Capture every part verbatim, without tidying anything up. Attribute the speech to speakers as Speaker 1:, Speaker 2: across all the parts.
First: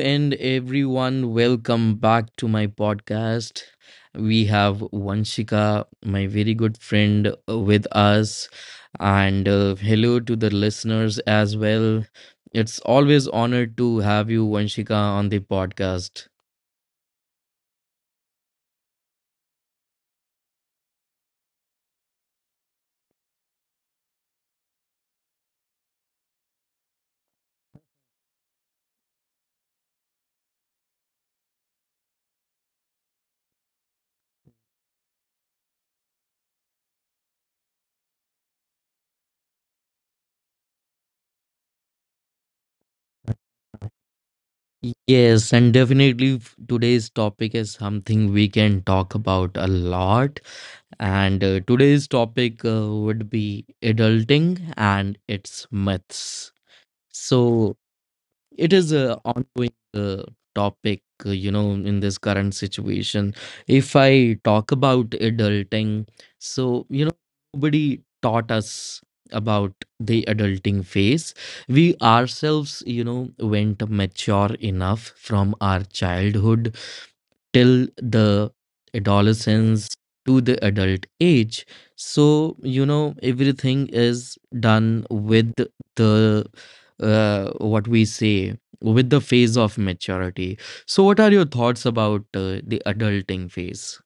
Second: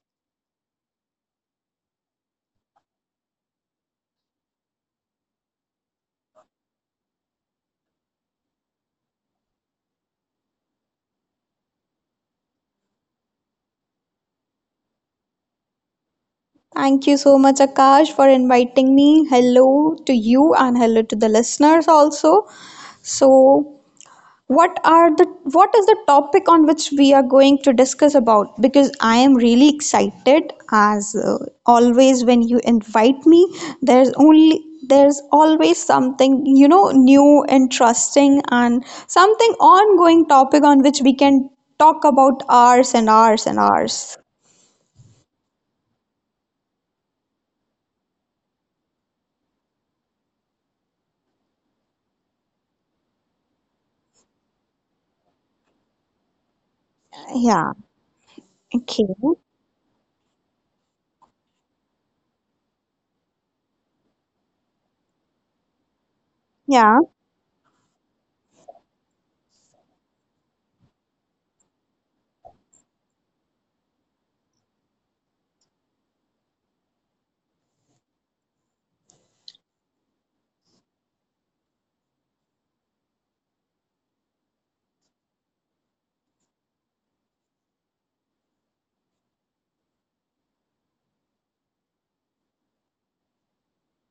Speaker 1: and everyone, welcome back to my podcast. We have Vanshika, my very good friend, uh, with us, and uh, hello to the listeners as well. It's always honor to have you, Vanshika, on the podcast.
Speaker 2: Thank you so much, Akash, for inviting me. Hello to you and hello to the listeners also. So, what are the what is the topic on which we are going to discuss about? Because I am really excited, as uh, always when you invite me. There's only there's always something you know new, interesting, and something ongoing topic on which we can talk about hours and hours and hours.
Speaker 1: Yes, and definitely f- today's topic is something we can talk about a lot. And uh, today's topic uh, would be adulting and its myths.
Speaker 2: Yeah.
Speaker 1: So, it is
Speaker 2: Okay.
Speaker 1: a ongoing uh, topic, uh, you know, in this current situation. If I talk about adulting, so,
Speaker 2: Yeah.
Speaker 1: you know, nobody taught us about the adulting phase. We ourselves, you know, went mature enough from our childhood till the adolescence to the adult age, so you know everything is done with the uh, what we say, with the phase of maturity. So, what are your thoughts about uh, the adulting phase?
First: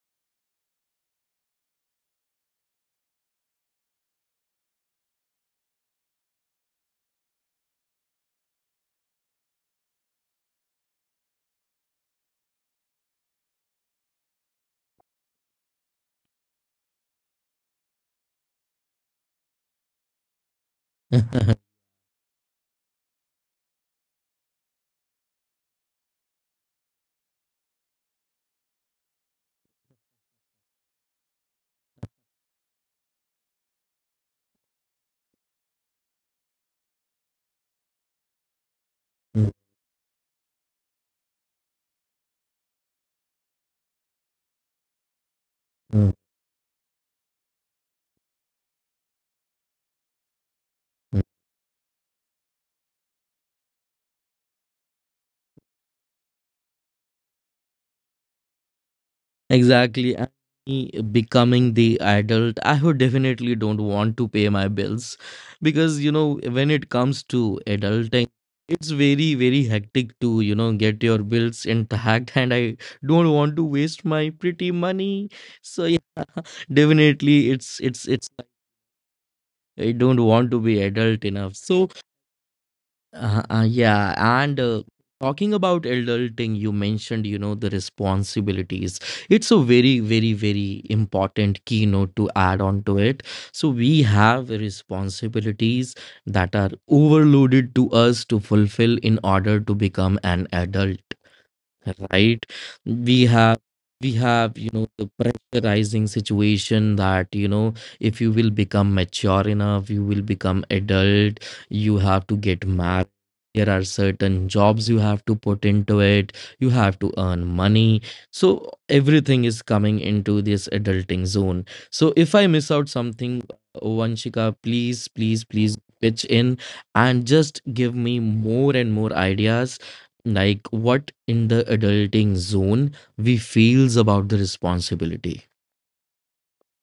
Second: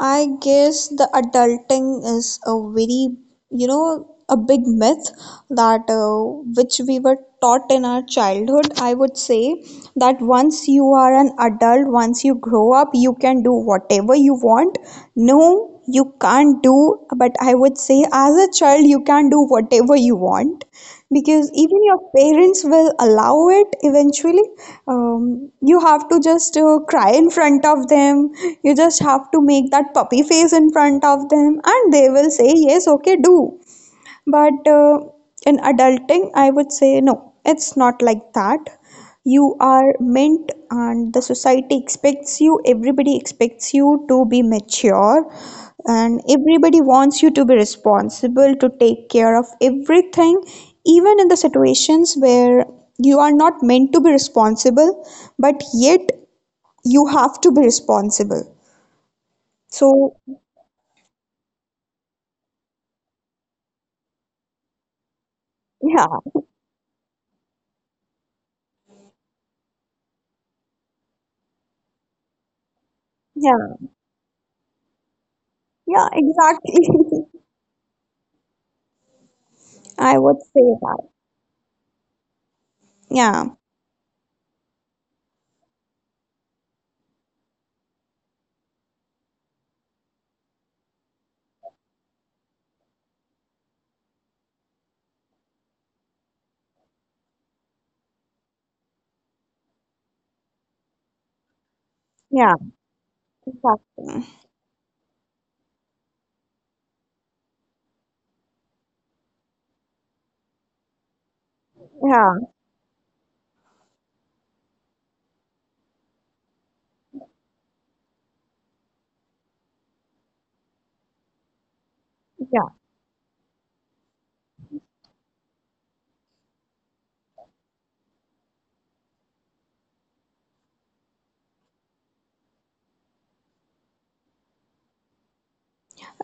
Speaker 2: I guess the adulting is a very, you know, a big myth that uh, which we were taught in our childhood. I would say that once you are an adult, once you grow up, you can do whatever you want. No, you can't do, but I would say as a child, you can do whatever you want because even your parents will allow it eventually. Um, you have to just uh, cry in front of them, you just have to make that puppy face in front of them and they will say yes, okay, do, but uh, in adulting, I would say no, it's not like that. You are meant, and the society expects you, everybody expects you to be mature, and everybody wants you to be responsible, to take care of everything, even in the situations where you are not meant to be responsible, but yet you have to be responsible.
Speaker 1: Exactly.
Speaker 2: So,
Speaker 1: And me becoming the adult, I would definitely don't want to pay my bills, because you
Speaker 2: yeah,
Speaker 1: know when it comes to adulting. It's very, very hectic to, you know, get your bills intact, and I don't want to
Speaker 2: yeah,
Speaker 1: waste my pretty money. So yeah,
Speaker 2: yeah, exactly.
Speaker 1: definitely it's it's it's I don't
Speaker 2: I
Speaker 1: want
Speaker 2: would
Speaker 1: to
Speaker 2: say
Speaker 1: be
Speaker 2: that.
Speaker 1: adult enough. So, uh, uh,
Speaker 2: Yeah.
Speaker 1: yeah, and uh, talking about adulting, you mentioned, you know, the responsibilities. It's a very, very, very important keynote to add on to it. So, we have responsibilities that are overloaded to us to fulfill in order to become an adult, right?
Speaker 2: Yeah.
Speaker 1: We have we have,
Speaker 2: Fasting.
Speaker 1: you know the pressurizing situation, that you know if you will become mature enough, you will become adult. You have to get
Speaker 2: Yeah,
Speaker 1: married. There are certain jobs you have to put into it. You have to earn money. So everything is coming into this adulting zone. So if I miss out
Speaker 2: yeah.
Speaker 1: something, oh, Vanshika, please please please pitch in and just give me more and more ideas, like what in the adulting zone we feels about the responsibility.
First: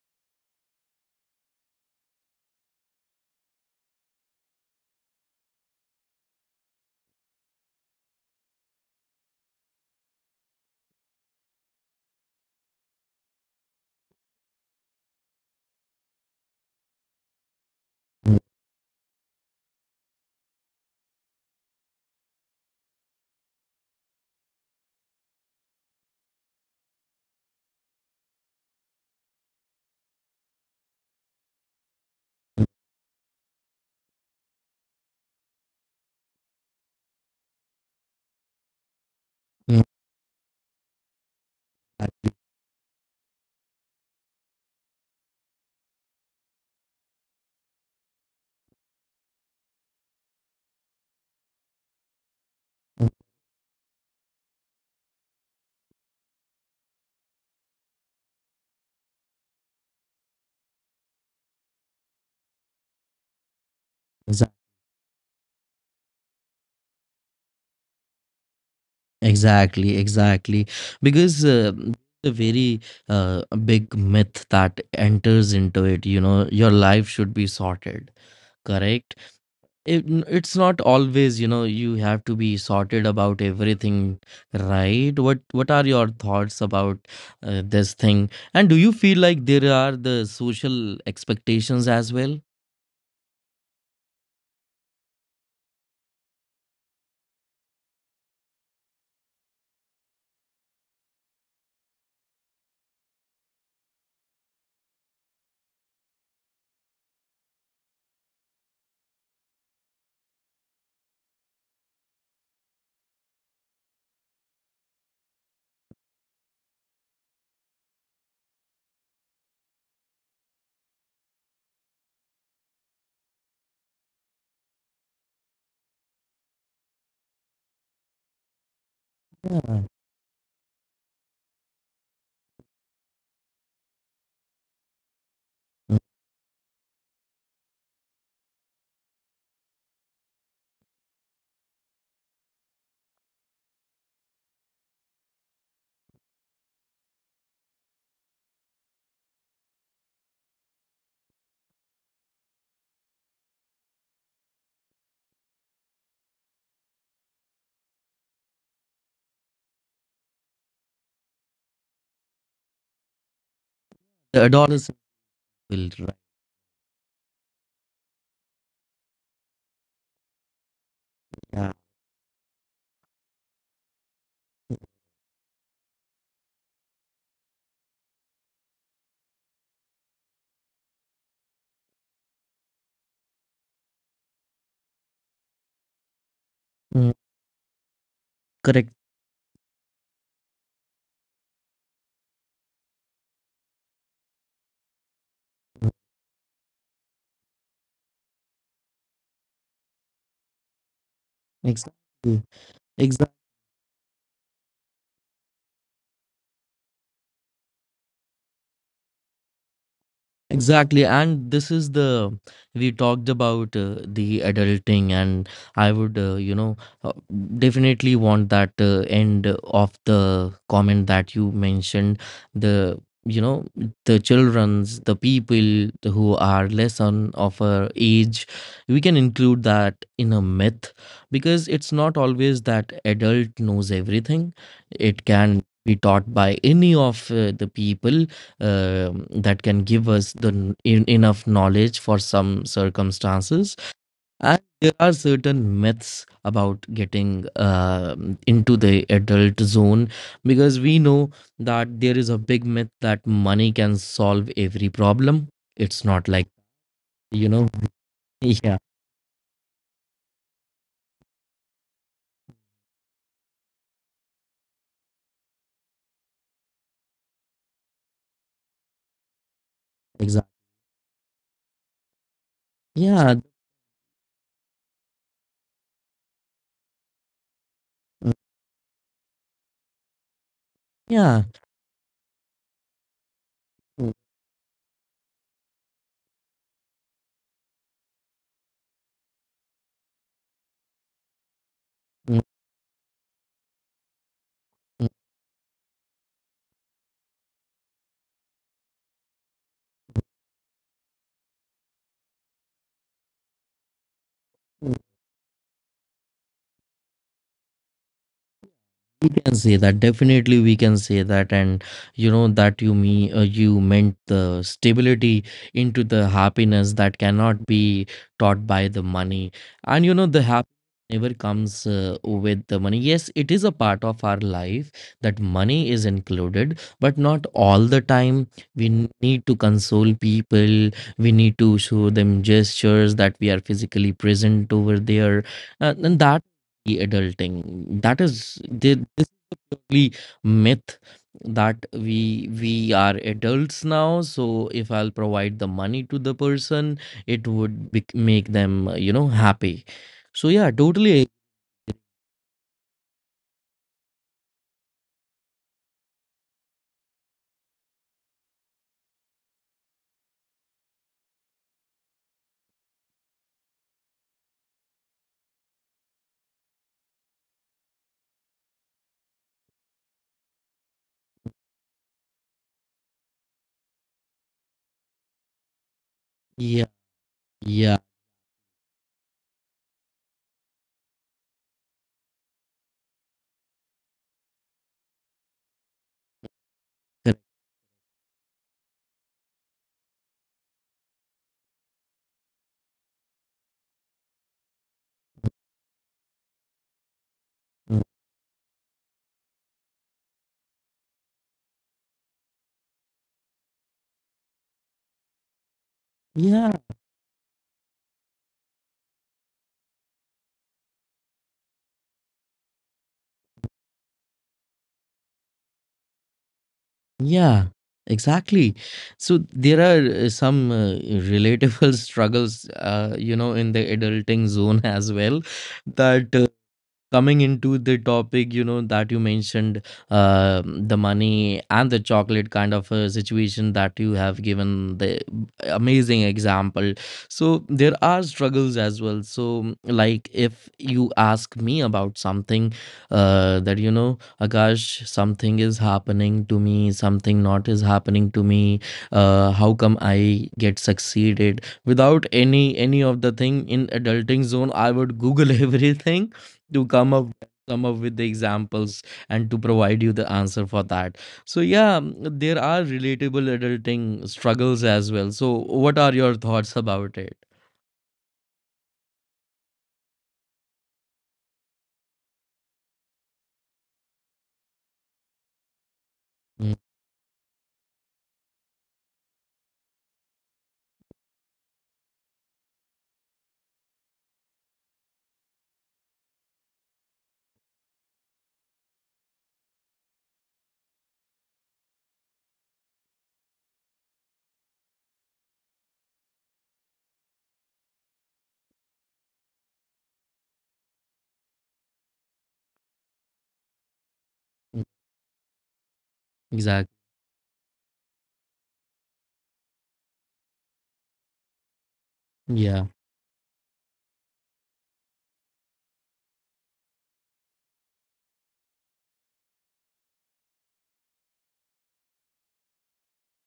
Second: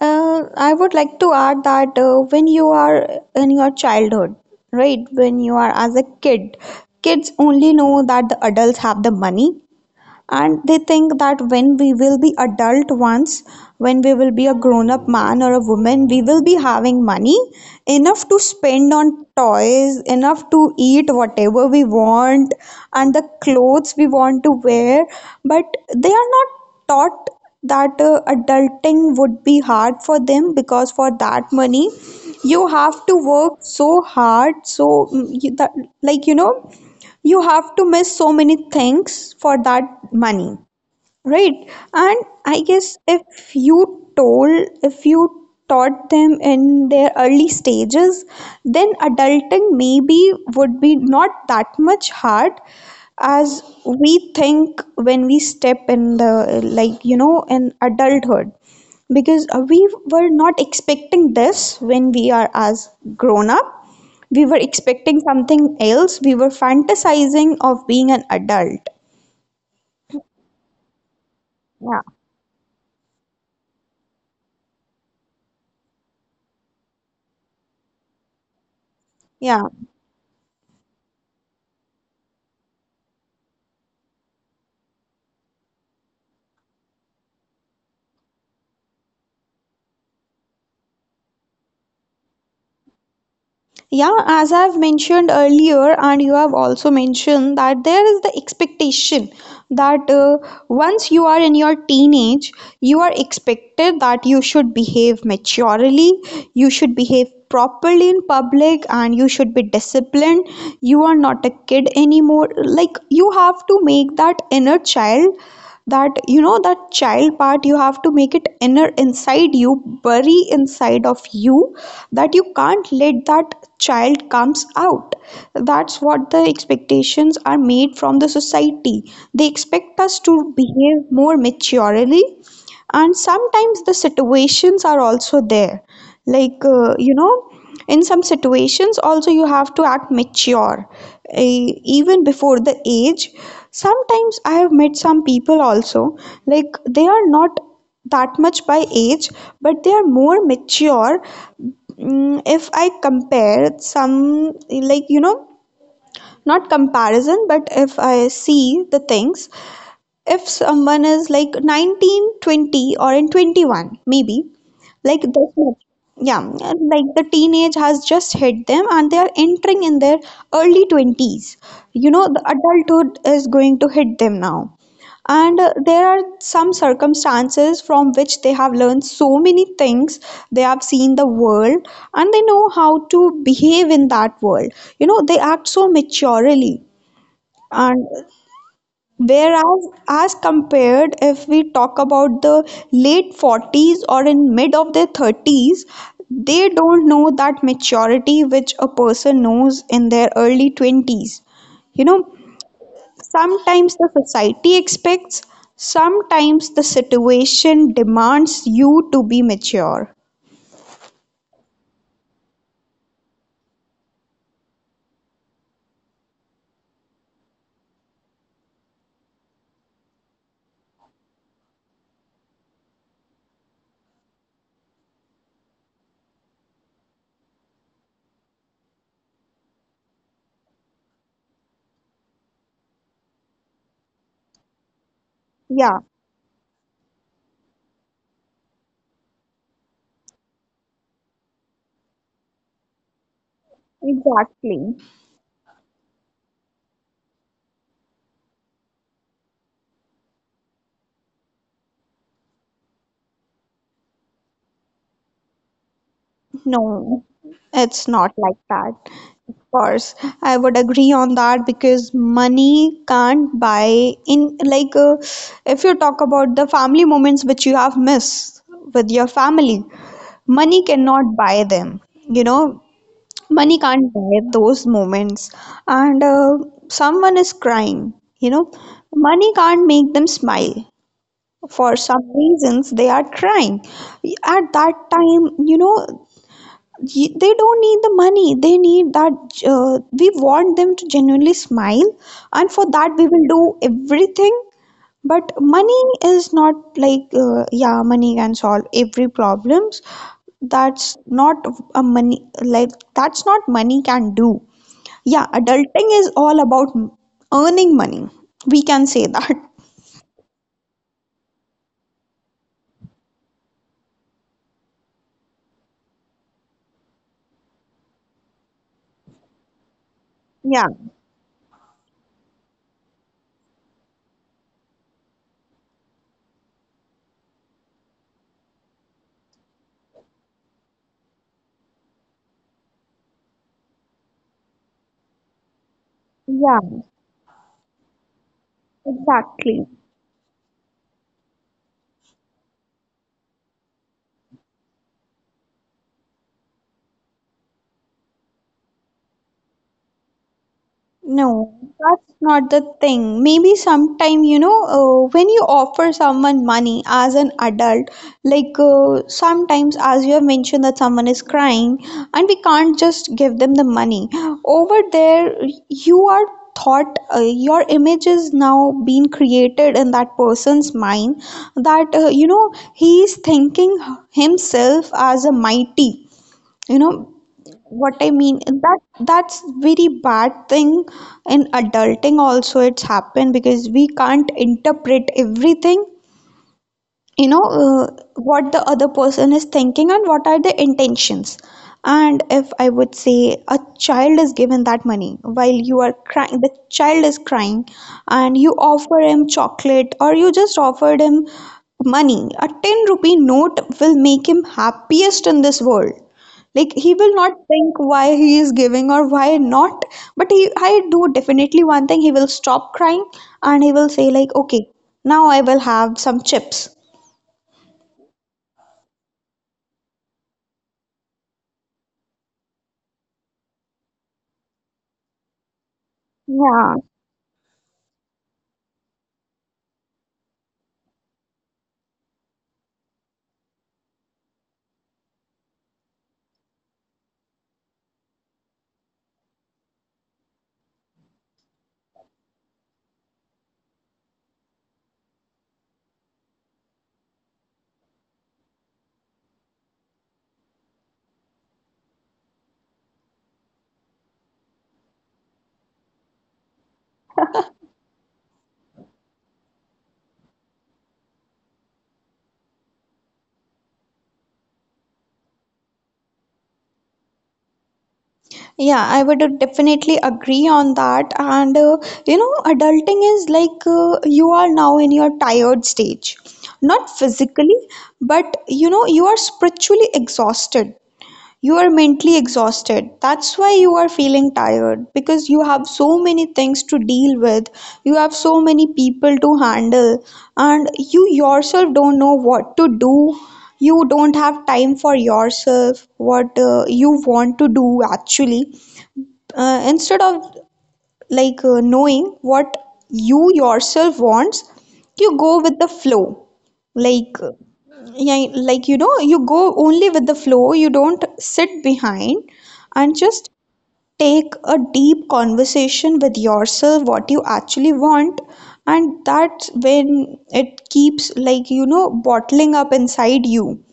Speaker 2: Uh, I would like to add that uh, when you are in your childhood, right, when you are as a kid, kids only know that the adults have the money and they think that when we will be adult, once when we will be a grown up man or a woman, we will be having money enough to spend on toys, enough to eat whatever we want and the clothes we want to wear, but they are not taught that uh, adulting would be hard for them because for that money you have to work so hard, so mm, you- that, like you know you have to miss so many things for that
Speaker 1: Yeah,
Speaker 2: money, right? And I guess if you told if you taught them in their early stages, then adulting maybe would be not that much hard as we think when we step in the, like you know in adulthood, because uh, we were not expecting this when we are as grown up, we were
Speaker 1: exa-
Speaker 2: expecting something else. We were fantasizing of being an adult.
Speaker 1: exactly, exactly. Because
Speaker 2: Yeah.
Speaker 1: uh, the very uh, big myth that enters into it, you know, your life should be sorted, correct?
Speaker 2: Yeah.
Speaker 1: it, it's not always, you know you have to be sorted about everything, right? What what are your thoughts about uh, this thing, and do you feel like there are the social expectations as well?
Speaker 2: Yeah, as I've mentioned earlier, and you have also mentioned that there is the expectation that uh, once you are in your teenage, you are expected that you should behave maturely, you should behave properly in public, and you should be disciplined. You are not a kid anymore. Like, you have to make that inner child, that you know that child part, you have to make it inner inside you, bury inside of you, that you can't let that child comes out. That's what the expectations are made from the society. They expect us to
Speaker 1: Yeah.
Speaker 2: behave more maturely, and sometimes the situations are also there,
Speaker 1: Mm.
Speaker 2: like uh, you know in some situations also you have to act mature, eh, even before the age. Sometimes I have met some people also, like they are not that much by age but they are more mature. Mm, if I compare some, like you know not comparison, but if I see the things, if someone is like nineteen, twenty, or in twenty-one maybe,
Speaker 1: The
Speaker 2: like this
Speaker 1: adolescent.
Speaker 2: much, yeah,
Speaker 1: Will. Right.
Speaker 2: like the teenage has just hit them and they are entering in their early twenties, you know
Speaker 1: Yeah.
Speaker 2: the adulthood is going to hit them now. And uh, there are some circumstances from which they have learned so many things. They have seen the world and they know how to behave in that world. You know, they act so maturely.
Speaker 1: Mm,
Speaker 2: And
Speaker 1: correct.
Speaker 2: whereas as compared, if we talk about the late forties or in mid of their thirties,
Speaker 1: Mm,
Speaker 2: they don't know that maturity which a person knows in their early twenties. You know,
Speaker 1: exactly. Exactly.
Speaker 2: sometimes the society expects, sometimes the situation demands you to be mature.
Speaker 1: Exactly, and this is the, we talked about uh, the adulting, and I would, uh, you know, uh, definitely want that uh, end of the comment that you mentioned. The you know the childrens, the people who are less on of a age, we can include that in a myth, because it's not always that adult knows everything. It
Speaker 2: Yeah,
Speaker 1: can be taught by any of uh, the people uh, that can give us the n- en- enough knowledge for some circumstances.
Speaker 2: exactly.
Speaker 1: And there are certain myths about getting um into the adult zone, because we know that there is a big myth that money can solve every problem. It's not like.
Speaker 2: No,
Speaker 1: you
Speaker 2: it's
Speaker 1: know
Speaker 2: not like that.
Speaker 1: yeah.
Speaker 2: Of course, I would agree on that because money can't buy in, like uh, if you talk about the family moments which you have missed with your family, money
Speaker 1: Exactly.
Speaker 2: cannot buy them. You know, money
Speaker 1: Yeah.
Speaker 2: can't buy those moments. And uh, someone is crying. You know, money can't make them smile.
Speaker 1: Yeah.
Speaker 2: For some reasons, they are crying. At that time, you know, ye- they don't need the money, they need that, uh, we want them to genuinely smile and for that we will do everything, but money is not like, uh, yeah, money can solve every problems, that's not, a money, like, that's not money can do. Yeah, adulting is all about m- earning money, we can say that.
Speaker 1: We can say that, definitely we can say that. And you know that you me uh, you meant the stability into the happiness that cannot be taught by the money. And you know
Speaker 2: Yeah.
Speaker 1: the happiness never comes uh, with the money. Yes, it is a part of our life, that money is included, but not all the time. We n- need to console people, we need to show them gestures that we are physically present over there, uh, and
Speaker 2: Yeah,
Speaker 1: that the adulting, that is the, this
Speaker 2: exactly.
Speaker 1: is the purely myth, that we we are adults now, so if I'll provide the money to the person, it would bec make them, uh, you know happy. So yeah, totally.
Speaker 2: No, that's not the thing. Maybe sometime, you know, uh, when you offer someone money as an adult, like uh, sometimes, as you have mentioned, that someone is crying and we can't just give them the money. Over there, you are thought, uh, your image is now being created in that person's mind that, uh, you know, he is thinking himself as a mighty, you know
Speaker 1: Yeah.
Speaker 2: what I
Speaker 1: Yeah.
Speaker 2: mean, that that's very bad thing. In adulting also it's happened, because we can't interpret everything, you know
Speaker 1: Correct.
Speaker 2: uh, what the other person is thinking and what are the intentions. And if I would say a child is given that money, while you are crying, the child is crying
Speaker 1: Mm.
Speaker 2: and you offer him chocolate or you just offered him money, a ten rupee note will make him happiest in this world. Like,
Speaker 1: Yeah.
Speaker 2: he will not think why he is giving or why not, but he, I do definitely one thing, he will stop crying and he will say like, okay, now I will have some chips.
Speaker 1: Yeah, exactly. So there are uh, some uh, relatable struggles, uh, you know in the adulting zone as well. That uh,
Speaker 2: Yeah,
Speaker 1: coming into the topic, you know that you mentioned, uh, the money and the chocolate kind of a situation that you have given the amazing example. So there are struggles as well. So, like if you ask me about something, uh, that you know Akash, something is happening to me, something not is happening to me, uh, how come I get succeeded without any any of the thing in adulting zone? I would Google everything to come up come up with the examples and to provide you the answer for that. So yeah, mm, there are relatable adulting struggles as well. So what are your thoughts about it?
Speaker 2: yeah, I would definitely agree on that. And uh, you know, adulting is like, uh, you are now in your tired stage, not
Speaker 1: Mm.
Speaker 2: physically, but you know, you are spiritually exhausted. You're mentally exhausted. That's why you are feeling tired because you have so many things to deal with. You have so many people to handle, and you yourself don't know what to do. You don't have time for yourself, what uh, you want to do actually. Uh, instead of, like uh, knowing what you yourself wants,
Speaker 1: Mm,
Speaker 2: you go with the flow,
Speaker 1: exactly.
Speaker 2: like, yeah, like you know you go only with the flow, you don't sit behind and
Speaker 1: Yeah.
Speaker 2: just take a deep conversation with yourself, what you actually want. And that's when it keeps, like you know bottling up inside you.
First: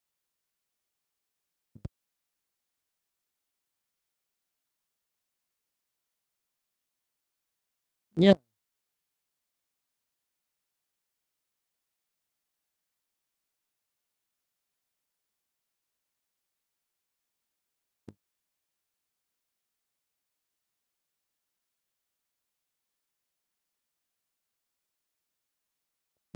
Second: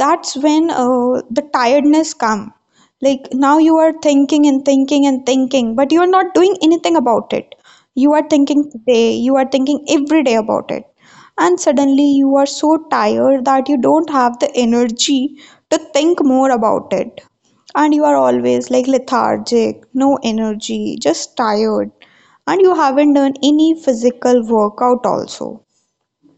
Speaker 2: That's when uh, the tiredness come. Like, now you are thinking and thinking and thinking but you are not doing anything about it. You are
Speaker 1: Yeah.
Speaker 2: thinking today, you are thinking every day about it, and suddenly you are so tired that you don't have the energy to think more about it, and you are always like lethargic, no energy, just tired, and you haven't done any physical workout also.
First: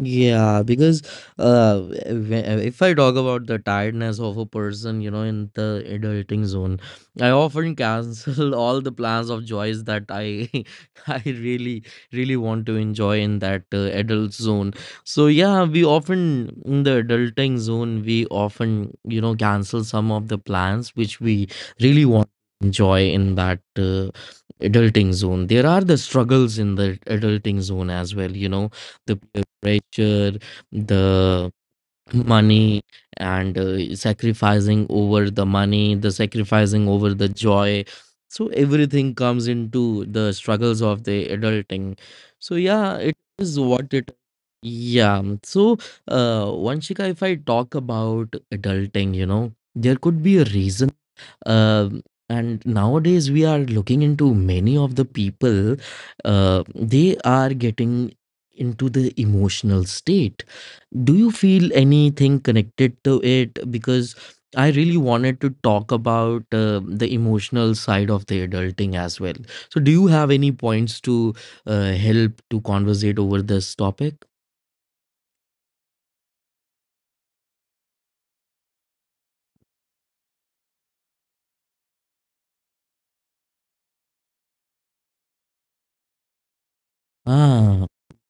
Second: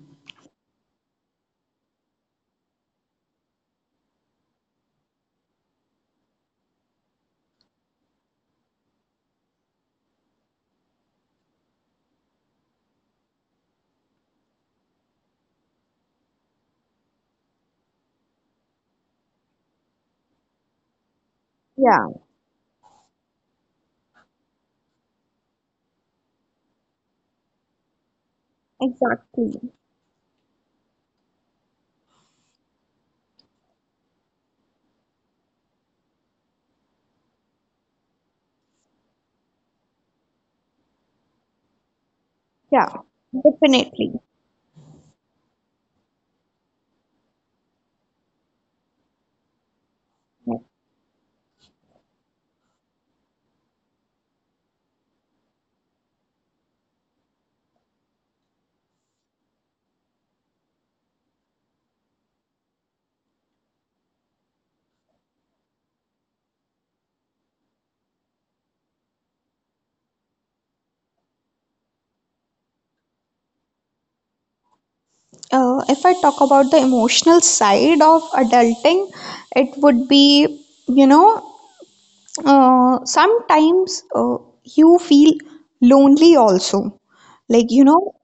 Speaker 1: Yeah, because uh, whe- if I talk about the tiredness of a person, you know, in the adulting zone, I often cancel all the plans of joys that I I really really want to enjoy in that uh, adult zone. So yeah, we often in the adulting zone we often you know cancel some of the plans which we really
Speaker 2: Yeah,
Speaker 1: want to enjoy in that uh, adulting zone. There are the struggles in the adulting zone as well, you know the
Speaker 2: exactly.
Speaker 1: pressure, the money, and uh, sacrificing over the money, the sacrificing over the joy. So everything comes into the struggles of the adulting. So yeah,
Speaker 2: Yeah,
Speaker 1: it is what it.
Speaker 2: definitely.
Speaker 1: Yeah. So, uh, Vanshika, if I talk about adulting, you know, there could be a reason, um, and nowadays we are looking into many of the people, uh, they are getting into the emotional state. Do you feel anything connected to it? Because I really wanted to talk about uh, the emotional side of the adulting as well. So, do you have any points to uh, help to conversate over this topic?
Speaker 2: Uh, if I talk about the emotional side of adulting, it would be, you know, uh, sometimes uh, you feel lonely also. Like,
Speaker 1: Ah,
Speaker 2: you know,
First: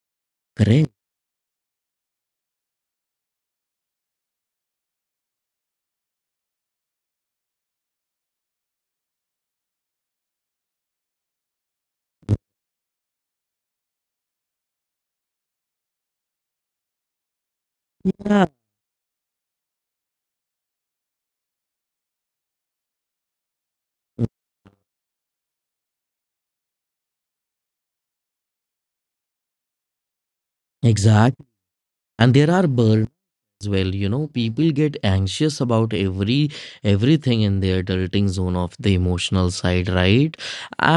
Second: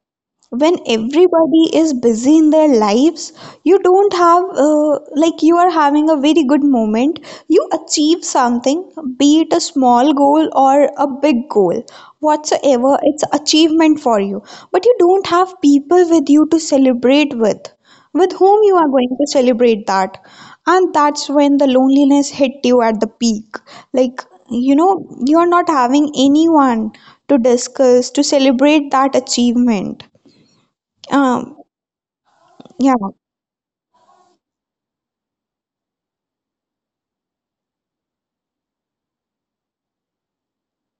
Speaker 2: when
Speaker 1: correct.
Speaker 2: everybody is busy in their lives, you don't have uh, like, you are having a very good moment, you achieve something, be it a small goal or a big goal, whatsoever it's achievement for you, but you don't have people with you to celebrate with
Speaker 1: Yeah,
Speaker 2: with
Speaker 1: exact.
Speaker 2: whom you are going to celebrate that. And that's when the loneliness hit you at the peak, like, you know, you are not having anyone to discuss, to celebrate that achievement. um,
Speaker 1: And there are
Speaker 2: yeah,
Speaker 1: as well, you know people get anxious about every everything in their adulting zone of the emotional side, right?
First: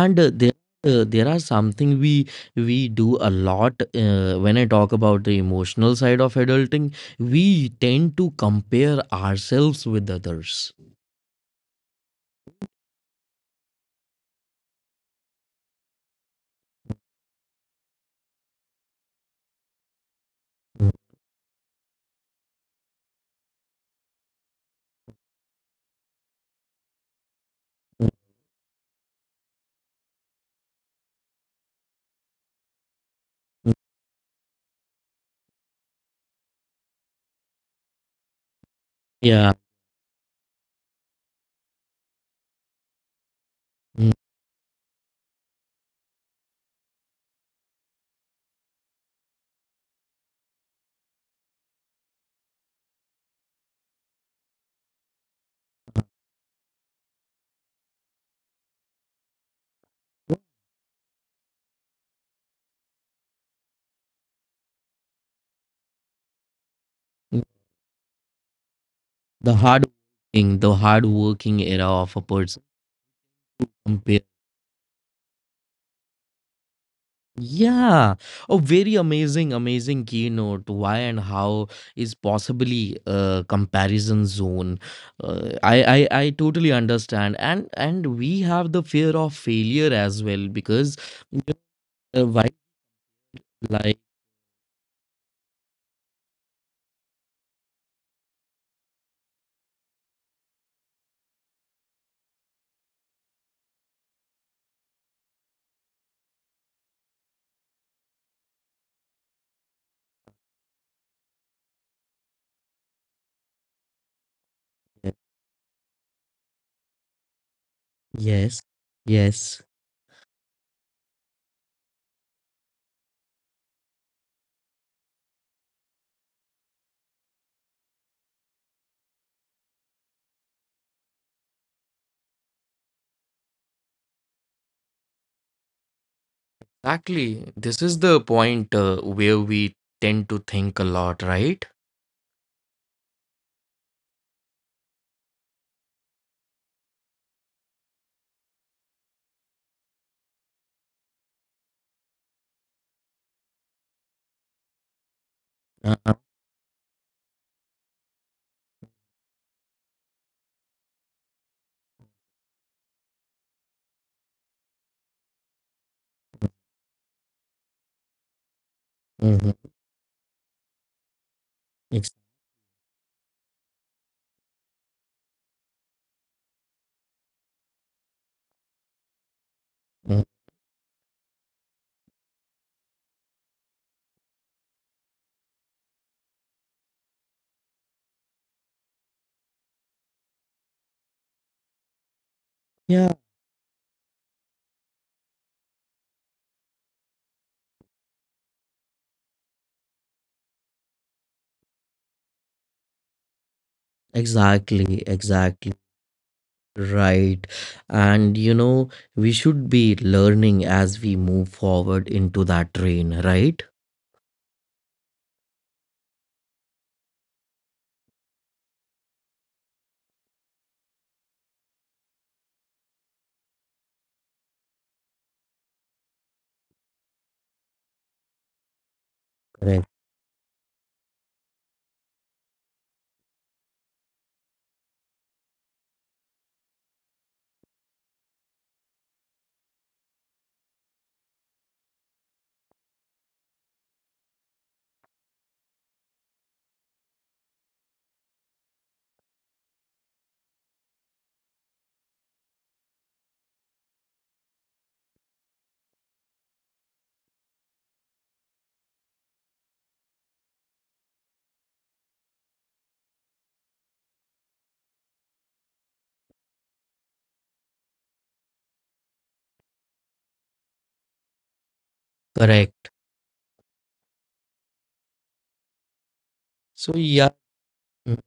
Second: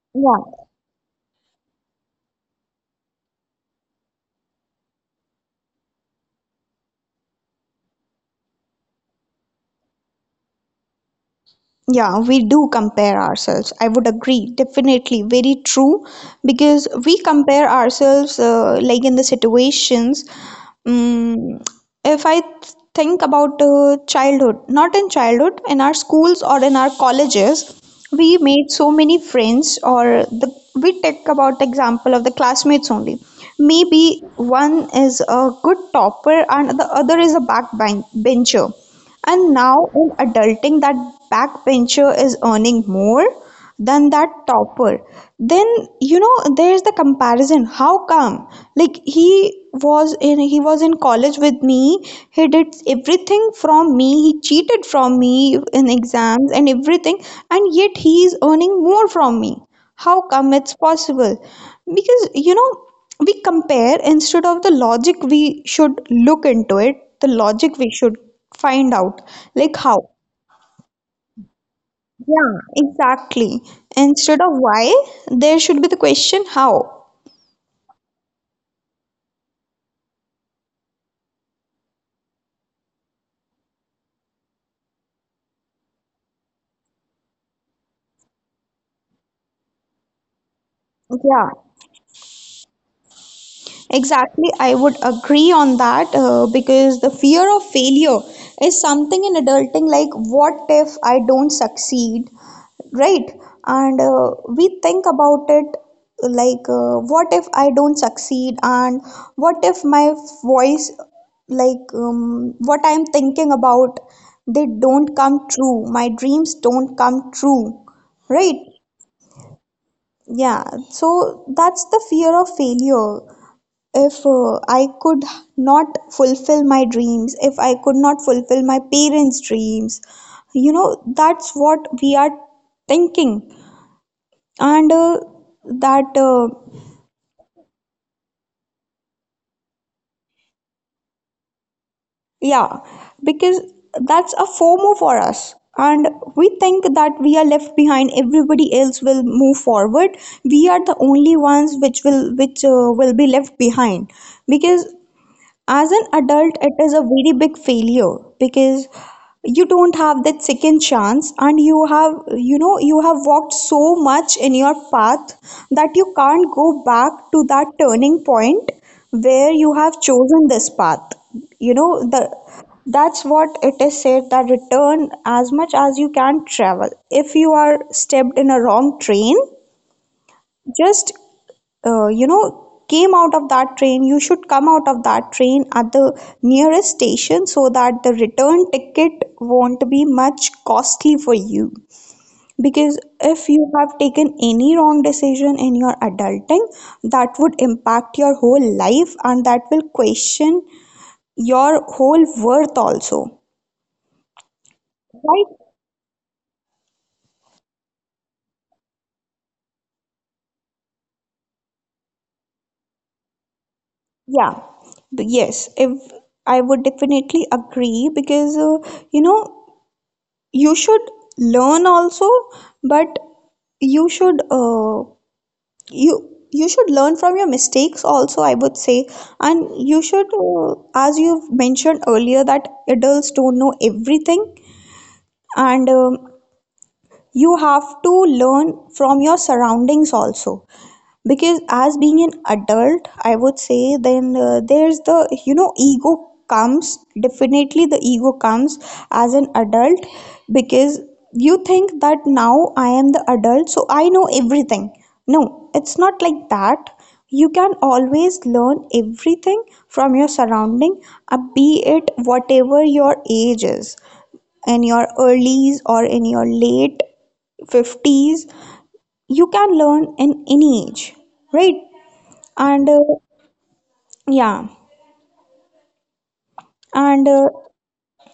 Speaker 1: And uh, there
Speaker 2: yeah,
Speaker 1: uh, there are something we we do a lot, uh, when I talk about the emotional side of adulting, we tend to compare ourselves with others.
Speaker 2: yeah, we do compare ourselves. I would agree, definitely, very true, because we compare ourselves, uh, like in the situations. Um, if I th- think about uh, childhood, not in childhood, in our schools or in our colleges, we made so many friends, or the we take about the example of the classmates only. Maybe one is a good topper and the other is a backbencher.
Speaker 1: Yeah.
Speaker 2: And now in adulting, that backbencher is earning more than that topper. Then, you know, there's the comparison. How come? Like he was in he was in college with me. He did everything from me. He cheated from me in exams and everything. And yet he is earning more from me. How come it's possible? Because, you know, we compare instead of the logic we should look into it, the
Speaker 1: Mm.
Speaker 2: logic we should find out.
Speaker 1: the
Speaker 2: Like
Speaker 1: hard
Speaker 2: how?
Speaker 1: working the hard working era of a
Speaker 2: Yeah,
Speaker 1: person,
Speaker 2: exactly.
Speaker 1: compare.
Speaker 2: Instead of why, there should be the question how.
Speaker 1: Yeah, a very amazing, amazing keynote. Why and how is possibly a comparison zone. Uh, I, I, I totally understand, and and we have the fear of failure as well. Because
Speaker 2: Yeah,
Speaker 1: uh, why, like,
Speaker 2: exactly. I would agree on that uh, because the fear of failure is something in adulting, like, what if I don't succeed? Right. And uh, we think about it, like uh, what if I don't succeed, and what if my voice, like um, what I'm thinking about, they don't come true, my dreams don't come true, right?
Speaker 1: yes, yes,
Speaker 2: Yeah. So that's the fear of failure. If uh, I could not fulfill my dreams, if I could not fulfill my parents dreams, you know, that's what we are thinking. And uh, that uh,
Speaker 1: exactly. This is the point uh, where we tend to think a lot, right?
Speaker 2: yeah, because that's a FOMO for us, and we think that we are left behind, everybody else will move forward, we are the only ones which will which uh, will be left behind, because
Speaker 1: uh,
Speaker 2: as an adult it is a very big failure, because you don't have that second chance and you have, you know, you have walked so much in your path that you can't go back to that turning point where
Speaker 1: mhm.
Speaker 2: you have chosen this path. You know,
Speaker 1: ex-
Speaker 2: the that's what it is said, that return as much as you can travel if you are stepped in a wrong train.
Speaker 1: mhm.
Speaker 2: Just uh, you know, came out of that train, you should come out of that train at the nearest station, so that the return ticket won't be much costly for you, because
Speaker 1: Yeah,
Speaker 2: if you have taken any wrong decision in your adulting, that would impact your whole life, and that will question your whole worth also,
Speaker 1: exactly, exactly.
Speaker 2: right?
Speaker 1: Right. And you know, we should be learning as we move forward into that train, right?
Speaker 2: Yeah. Yes, if I would definitely agree, because uh, you know, you should learn also, but you should uh, you you should learn from your mistakes also, I would say. And
Speaker 1: Correct.
Speaker 2: you should, uh, as you've mentioned earlier, that adults don't know everything. And um, you have to learn from your surroundings also, because as being an adult, I would say, then uh, there's the, you know, ego comes, definitely the ego comes as an adult, because you think that now I am the adult, so I know everything. No, it's not like that. You can always learn everything from your surrounding, uh, be it whatever your age is, in your earlies or in your late fifties, you can learn in any age, right? and
Speaker 1: Correct.
Speaker 2: uh, yeah
Speaker 1: So
Speaker 2: and
Speaker 1: yeah,
Speaker 2: uh,
Speaker 1: mm,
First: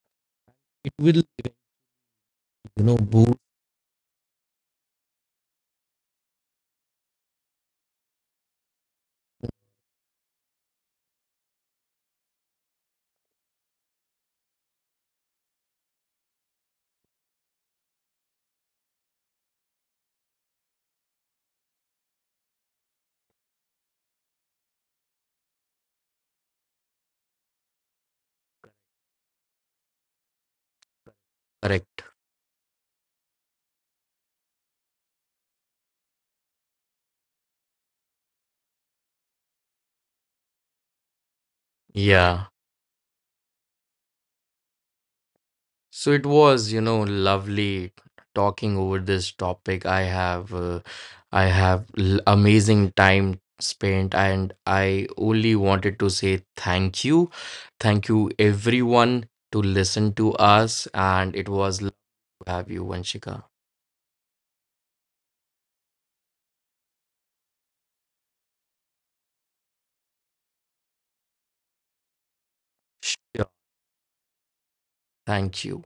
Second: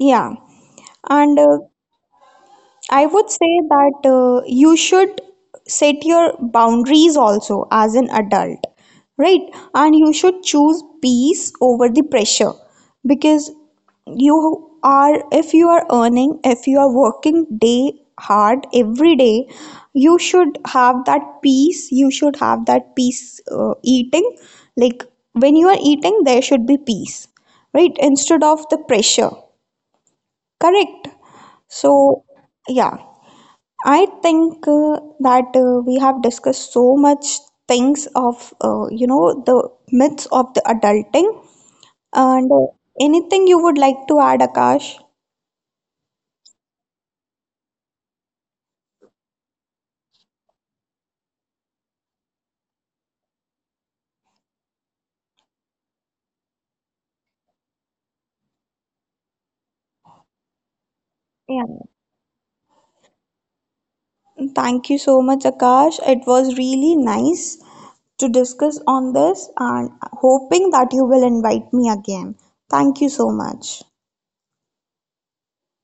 Speaker 2: yeah
Speaker 1: it will,
Speaker 2: and uh,
Speaker 1: you know,
Speaker 2: I would
Speaker 1: boost.
Speaker 2: say that uh, you should set your boundaries also as an adult, right? And you should choose peace over the pressure, because you are, if you are earning, if you are working day, hard every day, you should have that peace. You should have that peace uh, eating. Like, when you are eating, there should be peace, right? Instead of the pressure, correct?
Speaker 1: Correct.
Speaker 2: So, yeah. I think uh, that uh, we have discussed so much things of, uh, you know the myths of the adulting.
Speaker 1: Yeah.
Speaker 2: And uh, anything you would like to add, Akash?
Speaker 1: So it was, you know, lovely talking over this topic. I have, uh, I have l- amazing time spent, and I only wanted to say thank you, thank you everyone to listen to us, and it
Speaker 2: Yeah.
Speaker 1: was lovely to have you, Vanshika.
Speaker 2: Thank you so much, Akash. It was really nice to discuss on this and hoping that you will invite me again. Thank you so
Speaker 1: Sure,
Speaker 2: much.
Speaker 1: thank you.